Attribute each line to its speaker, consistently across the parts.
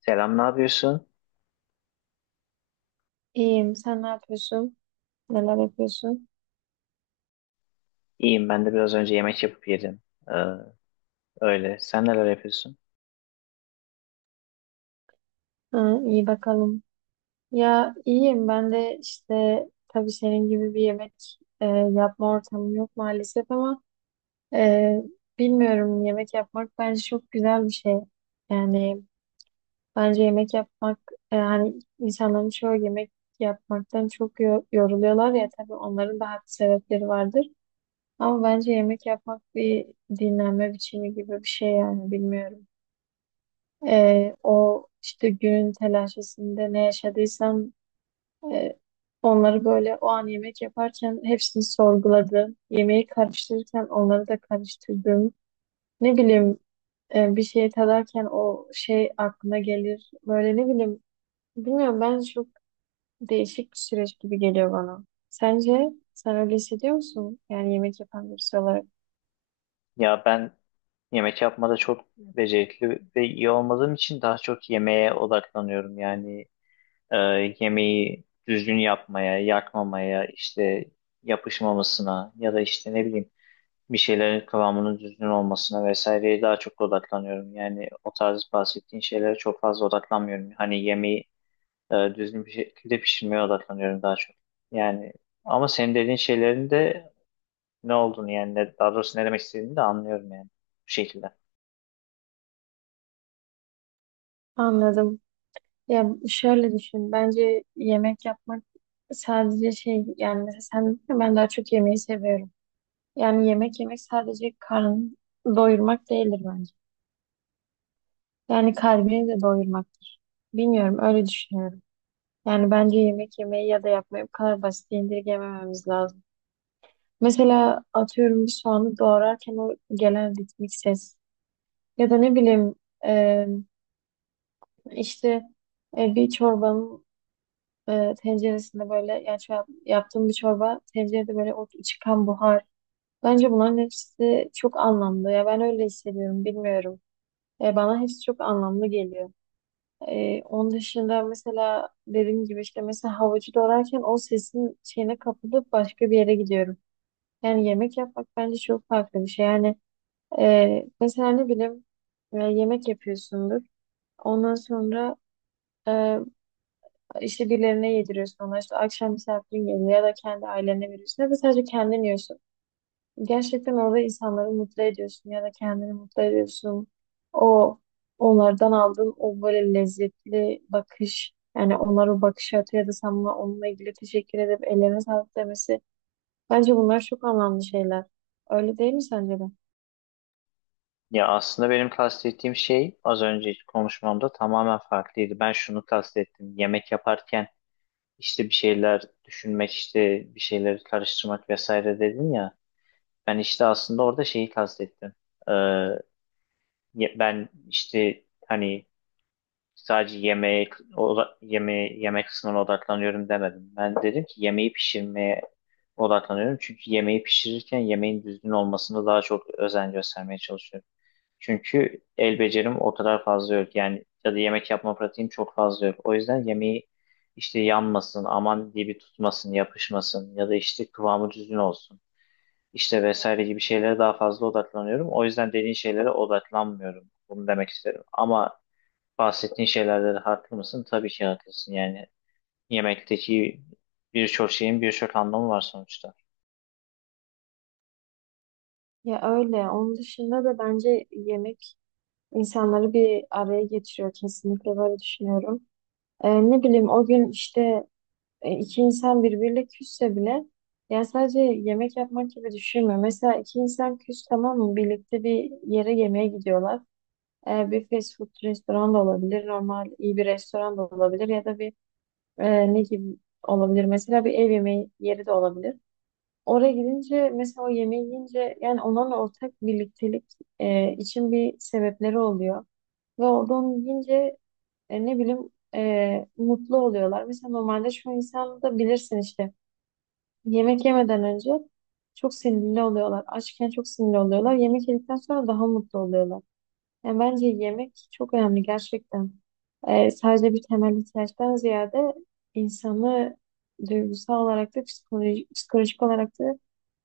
Speaker 1: Selam, ne yapıyorsun?
Speaker 2: İyiyim. Sen ne yapıyorsun? Neler yapıyorsun?
Speaker 1: İyiyim, ben de biraz önce yemek yapıp yedim. Ee, öyle. Sen neler yapıyorsun?
Speaker 2: Ha, iyi bakalım. Ya iyiyim. Ben de işte tabii senin gibi bir yemek yapma ortamım yok maalesef ama e, bilmiyorum yemek yapmak bence çok güzel bir şey. Yani bence yemek yapmak hani insanların çoğu yemek yapmaktan çok yoruluyorlar ya tabii onların da haklı sebepleri vardır. Ama bence yemek yapmak bir dinlenme biçimi gibi bir şey yani bilmiyorum. O işte günün telaşesinde ne yaşadıysam e, onları böyle o an yemek yaparken hepsini sorguladım. Yemeği karıştırırken onları da karıştırdım. Ne bileyim bir şey tadarken o şey aklına gelir. Böyle ne bileyim bilmiyorum ben çok değişik bir süreç gibi geliyor bana. Sence sen öyle hissediyor musun? Yani yemek yapan birisi olarak.
Speaker 1: Ya ben yemek yapmada çok becerikli ve iyi olmadığım için daha çok yemeğe odaklanıyorum. Yani e, yemeği düzgün yapmaya, yakmamaya, işte yapışmamasına ya da işte ne bileyim bir şeylerin kıvamının düzgün olmasına vesaireye daha çok odaklanıyorum. Yani o tarz bahsettiğin şeylere çok fazla odaklanmıyorum. Hani yemeği düzgün bir şekilde pişirmeye odaklanıyorum daha çok. Yani ama senin dediğin şeylerin de ne olduğunu yani daha doğrusu ne demek istediğini de anlıyorum, yani bu şekilde.
Speaker 2: Anladım. Ya şöyle düşün. Bence yemek yapmak sadece şey yani mesela sen dedin ya, ben daha çok yemeği seviyorum. Yani yemek yemek sadece karnı doyurmak değildir bence. Yani kalbini de doyurmaktır. Bilmiyorum öyle düşünüyorum. Yani bence yemek yemeyi ya da yapmayı bu kadar basit indirgemememiz lazım. Mesela atıyorum bir soğanı doğrarken o gelen ritmik ses ya da ne bileyim e, işte bir çorbanın tenceresinde böyle yani şu yaptığım bir çorba tencerede böyle o çıkan buhar. Bence bunların hepsi çok anlamlı. Ya ben öyle hissediyorum bilmiyorum. Bana hepsi çok anlamlı geliyor. Onun dışında mesela dediğim gibi işte mesela havucu doğrarken o sesin şeyine kapılıp başka bir yere gidiyorum. Yani yemek yapmak bence çok farklı bir şey. Yani mesela ne bileyim yemek yapıyorsundur. Ondan sonra e, İşte birilerine yediriyorsun ona işte akşam misafirin geliyor ya da kendi ailene veriyorsun ya da sadece kendin yiyorsun. Gerçekten orada insanları mutlu ediyorsun ya da kendini mutlu ediyorsun. O onlardan aldığın o böyle lezzetli bakış yani onlara o bakış atıyor ya da sen onunla ilgili teşekkür edip ellerine sağlık demesi. Bence bunlar çok anlamlı şeyler. Öyle değil mi sence de?
Speaker 1: Ya aslında benim kastettiğim şey az önce konuşmamda tamamen farklıydı. Ben şunu kastettim. Yemek yaparken işte bir şeyler düşünmek, işte bir şeyleri karıştırmak vesaire dedin ya. Ben işte aslında orada şeyi kastettim. Ee, ben işte hani sadece yemeğe yemeğe yemek kısmına odaklanıyorum demedim. Ben dedim ki yemeği pişirmeye odaklanıyorum. Çünkü yemeği pişirirken yemeğin düzgün olmasına daha çok özen göstermeye çalışıyorum. Çünkü el becerim o kadar fazla yok. Yani ya da yemek yapma pratiğim çok fazla yok. O yüzden yemeği işte yanmasın, aman diye bir tutmasın, yapışmasın ya da işte kıvamı düzgün olsun. İşte vesaire gibi şeylere daha fazla odaklanıyorum. O yüzden dediğin şeylere odaklanmıyorum. Bunu demek isterim. Ama bahsettiğin şeylerde de haklı mısın? Tabii ki haklısın. Yani yemekteki birçok şeyin birçok anlamı var sonuçta.
Speaker 2: Ya öyle. Onun dışında da bence yemek insanları bir araya getiriyor. Kesinlikle böyle düşünüyorum. Ne bileyim o gün işte iki insan birbiriyle küsse bile ya sadece yemek yapmak gibi düşünme. Mesela iki insan küs tamam mı? Birlikte bir yere yemeğe gidiyorlar. E, bir fast food restoran da olabilir. Normal iyi bir restoran da olabilir. Ya da bir ne gibi olabilir? Mesela bir ev yemeği yeri de olabilir. Oraya gidince mesela o yemeği yiyince yani onunla ortak birliktelik için bir sebepleri oluyor. Ve orada onu yiyince ne bileyim mutlu oluyorlar. Mesela normalde şu insan da bilirsin işte yemek yemeden önce çok sinirli oluyorlar. Açken çok sinirli oluyorlar. Yemek yedikten sonra daha mutlu oluyorlar. Yani bence yemek çok önemli gerçekten. Sadece bir temel ihtiyaçtan ziyade insanı duygusal olarak da psikolojik olarak da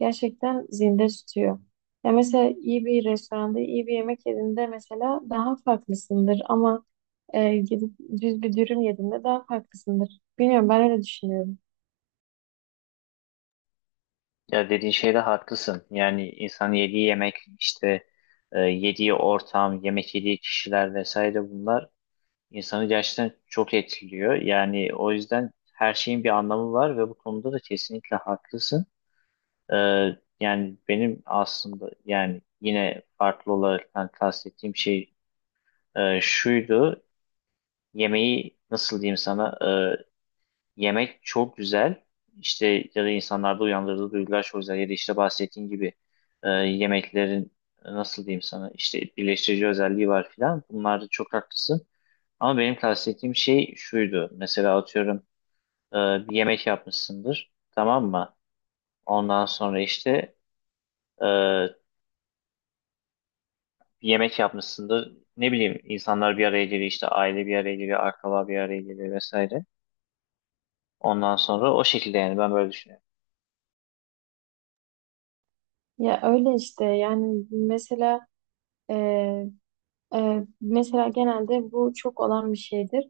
Speaker 2: gerçekten zinde tutuyor. Ya mesela iyi bir restoranda iyi bir yemek yediğinde mesela daha farklısındır ama gidip düz bir dürüm yediğinde daha farklısındır. Bilmiyorum ben öyle düşünüyorum.
Speaker 1: Ya dediğin şeyde haklısın. Yani insan yediği yemek, işte yediği ortam, yemek yediği kişiler vesaire bunlar insanı gerçekten çok etkiliyor. Yani o yüzden her şeyin bir anlamı var ve bu konuda da kesinlikle haklısın. E, yani benim aslında, yani yine farklı olarak kastettiğim şey şuydu. Yemeği nasıl diyeyim sana, yemek çok güzel işte, ya da insanlarda uyandırdığı duygular çok güzel, ya da işte bahsettiğin gibi yemeklerin nasıl diyeyim sana, işte birleştirici özelliği var filan, bunlarda çok haklısın. Ama benim kastettiğim şey şuydu: mesela atıyorum bir yemek yapmışsındır, tamam mı? Ondan sonra işte e, bir yemek yapmışsındır, ne bileyim insanlar bir araya geliyor, işte aile bir araya geliyor, akraba bir araya geliyor vesaire. Ondan sonra o şekilde, yani ben böyle düşünüyorum.
Speaker 2: Ya öyle işte yani mesela e, mesela genelde bu çok olan bir şeydir.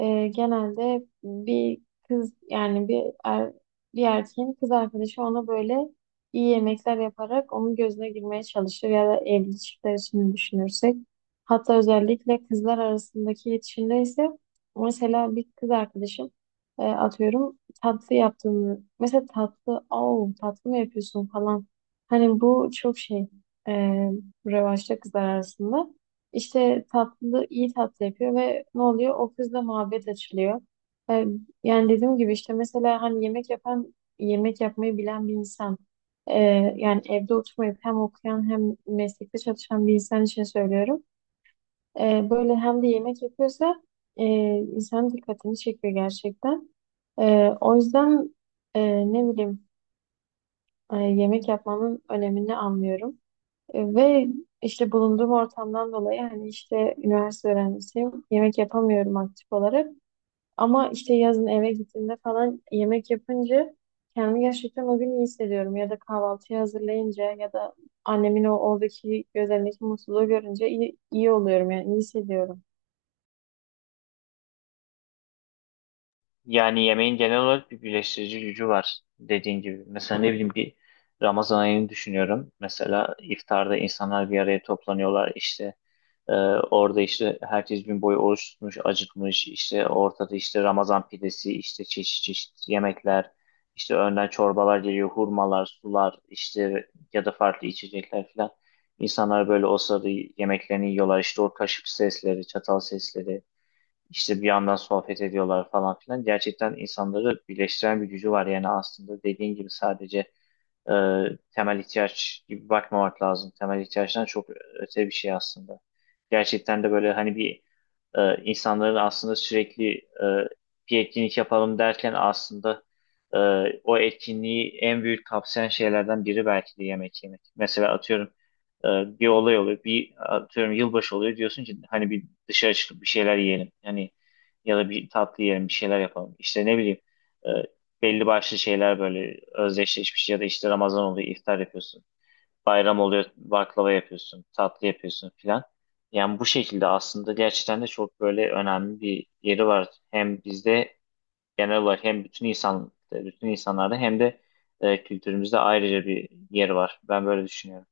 Speaker 2: Genelde bir kız yani bir erkeğin kız arkadaşı ona böyle iyi yemekler yaparak onun gözüne girmeye çalışır ya da evli çiftler için düşünürsek. Hatta özellikle kızlar arasındaki iletişimde ise mesela bir kız arkadaşım atıyorum tatlı yaptığını mesela tatlı "Au, tatlı mı yapıyorsun falan hani bu çok şey e, revaçta kızlar arasında. İşte tatlı, iyi tatlı yapıyor ve ne oluyor? O kızla muhabbet açılıyor. Ee, Yani dediğim gibi işte mesela hani yemek yapan, yemek yapmayı bilen bir insan. ee, Yani evde oturmayıp hem okuyan hem meslekte çalışan bir insan için söylüyorum. Böyle hem de yemek yapıyorsa ee, insanın dikkatini çekiyor gerçekten. O yüzden ne bileyim yemek yapmanın önemini anlıyorum. Ve işte bulunduğum ortamdan dolayı hani işte üniversite öğrencisiyim. Yemek yapamıyorum aktif olarak. Ama işte yazın eve gittiğimde falan yemek yapınca kendimi gerçekten o gün iyi hissediyorum. Ya da kahvaltıyı hazırlayınca ya da annemin o oradaki gözlerindeki mutluluğu görünce iyi oluyorum yani iyi hissediyorum.
Speaker 1: Yani yemeğin genel olarak bir birleştirici gücü var, dediğin gibi. Mesela ne bileyim bir Ramazan ayını düşünüyorum. Mesela iftarda insanlar bir araya toplanıyorlar, işte e, orada işte herkes gün boyu oruç tutmuş, acıkmış. İşte ortada işte Ramazan pidesi, işte çeşit çeşit yemekler, işte önden çorbalar geliyor, hurmalar, sular işte, ya da farklı içecekler falan. İnsanlar böyle o sırada yemeklerini yiyorlar. İşte o kaşık sesleri, çatal sesleri. İşte bir yandan sohbet ediyorlar falan filan. Gerçekten insanları birleştiren bir gücü var. Yani aslında dediğin gibi sadece e, temel ihtiyaç gibi bakmamak lazım. Temel ihtiyaçtan çok öte bir şey aslında. Gerçekten de böyle hani bir insanların aslında sürekli bir etkinlik yapalım derken aslında e, o etkinliği en büyük kapsayan şeylerden biri belki de yemek yemek. Mesela atıyorum e, bir olay oluyor, bir atıyorum yılbaşı oluyor, diyorsun ki hani bir dışarı çıkıp bir şeyler yiyelim. Hani ya da bir tatlı yiyelim, bir şeyler yapalım. İşte ne bileyim e, belli başlı şeyler böyle özdeşleşmiş, ya da işte Ramazan oluyor, iftar yapıyorsun. Bayram oluyor, baklava yapıyorsun, tatlı yapıyorsun filan. Yani bu şekilde aslında gerçekten de çok böyle önemli bir yeri var. Hem bizde genel olarak hem bütün insan bütün insanlarda, hem de kültürümüzde ayrıca bir yeri var. Ben böyle düşünüyorum.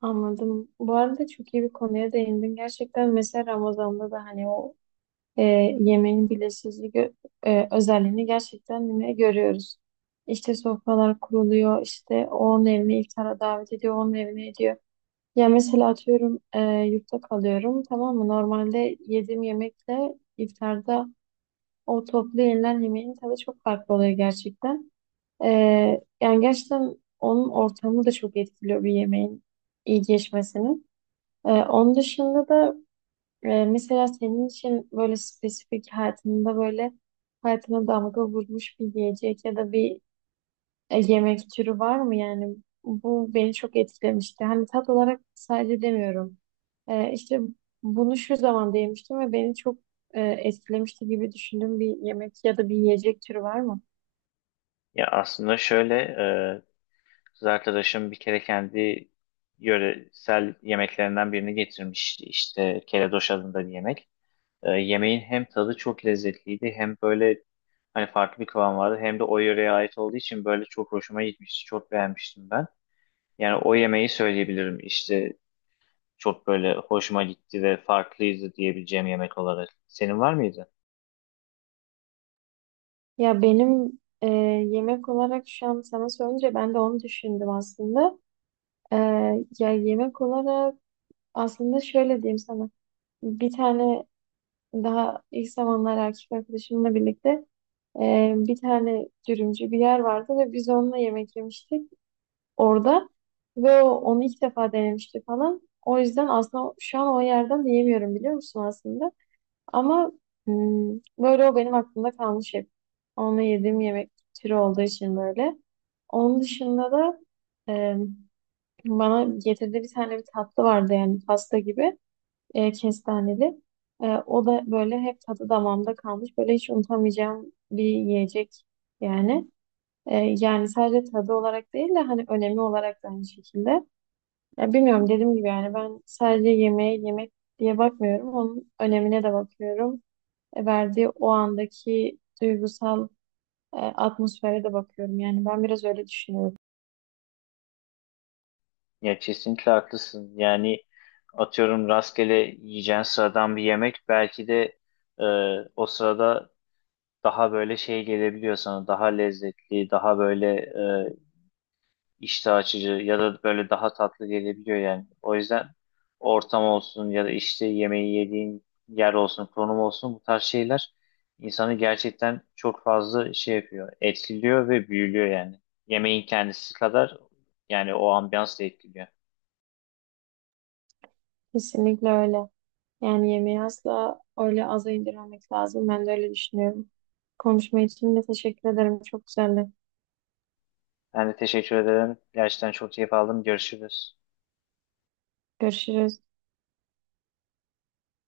Speaker 2: Anladım. Bu arada çok iyi bir konuya değindin. Gerçekten mesela Ramazan'da da hani o e, yemeğin özelliğini gerçekten yine görüyoruz. İşte sofralar kuruluyor, işte onun evine iftara davet ediyor, onun evine ediyor. Ya mesela atıyorum yurtta kalıyorum tamam mı? Normalde yediğim yemekle iftarda o toplu yenilen yemeğin tadı çok farklı oluyor gerçekten. E, Yani gerçekten onun ortamı da çok etkiliyor bir yemeğin iyi geçmesini. Onun dışında da mesela senin için böyle spesifik hayatında böyle hayatına damga vurmuş bir yiyecek ya da bir yemek türü var mı? Yani bu beni çok etkilemişti. Hani tat olarak sadece demiyorum. İşte bunu şu zaman yemiştim ve beni çok etkilemişti gibi düşündüğüm bir yemek ya da bir yiyecek türü var mı?
Speaker 1: Ya aslında şöyle, e, kız arkadaşım bir kere kendi yöresel yemeklerinden birini getirmişti. İşte keledoş adında bir yemek. Yemeğin hem tadı çok lezzetliydi, hem böyle hani farklı bir kıvam vardı, hem de o yöreye ait olduğu için böyle çok hoşuma gitmişti. Çok beğenmiştim ben. Yani o yemeği söyleyebilirim. İşte çok böyle hoşuma gitti ve farklıydı diyebileceğim yemek olarak. Senin var mıydı?
Speaker 2: Ya benim yemek olarak şu an sana sorunca ben de onu düşündüm aslında. Ee, Ya yemek olarak aslında şöyle diyeyim sana. Bir tane daha ilk zamanlar erkek arkadaşımla birlikte bir tane dürümcü bir yer vardı ve biz onunla yemek yemiştik orada ve onu ilk defa denemişti falan. O yüzden aslında şu an o yerden de yemiyorum biliyor musun aslında. Ama böyle o benim aklımda kalmış hep. Onunla yediğim yemek türü olduğu için böyle. Onun dışında da e, bana getirdiği bir tane bir tatlı vardı yani pasta gibi kestaneli. O da böyle hep tadı damağımda kalmış. Böyle hiç unutamayacağım bir yiyecek yani. Yani sadece tadı olarak değil de hani önemi olarak da aynı şekilde. Ya bilmiyorum dediğim gibi yani ben sadece yemeğe yemek diye bakmıyorum. Onun önemine de bakıyorum. Verdiği o andaki duygusal atmosfere de bakıyorum. Yani ben biraz öyle düşünüyorum.
Speaker 1: Ya kesinlikle haklısın. Yani atıyorum rastgele yiyeceğin sıradan bir yemek belki de e, o sırada daha böyle şey gelebiliyor sana. Daha lezzetli, daha böyle iştah açıcı ya da böyle daha tatlı gelebiliyor yani. O yüzden ortam olsun ya da işte yemeği yediğin yer olsun, konum olsun, bu tarz şeyler insanı gerçekten çok fazla şey yapıyor, etkiliyor ve büyülüyor yani. Yemeğin kendisi kadar yani o ambiyans da etkiliyor.
Speaker 2: Kesinlikle öyle. Yani yemeği asla öyle aza indirmemek lazım. Ben de öyle düşünüyorum. Konuşma için de teşekkür ederim. Çok güzeldi.
Speaker 1: Ben de teşekkür ederim. Gerçekten çok keyif aldım. Görüşürüz.
Speaker 2: Görüşürüz.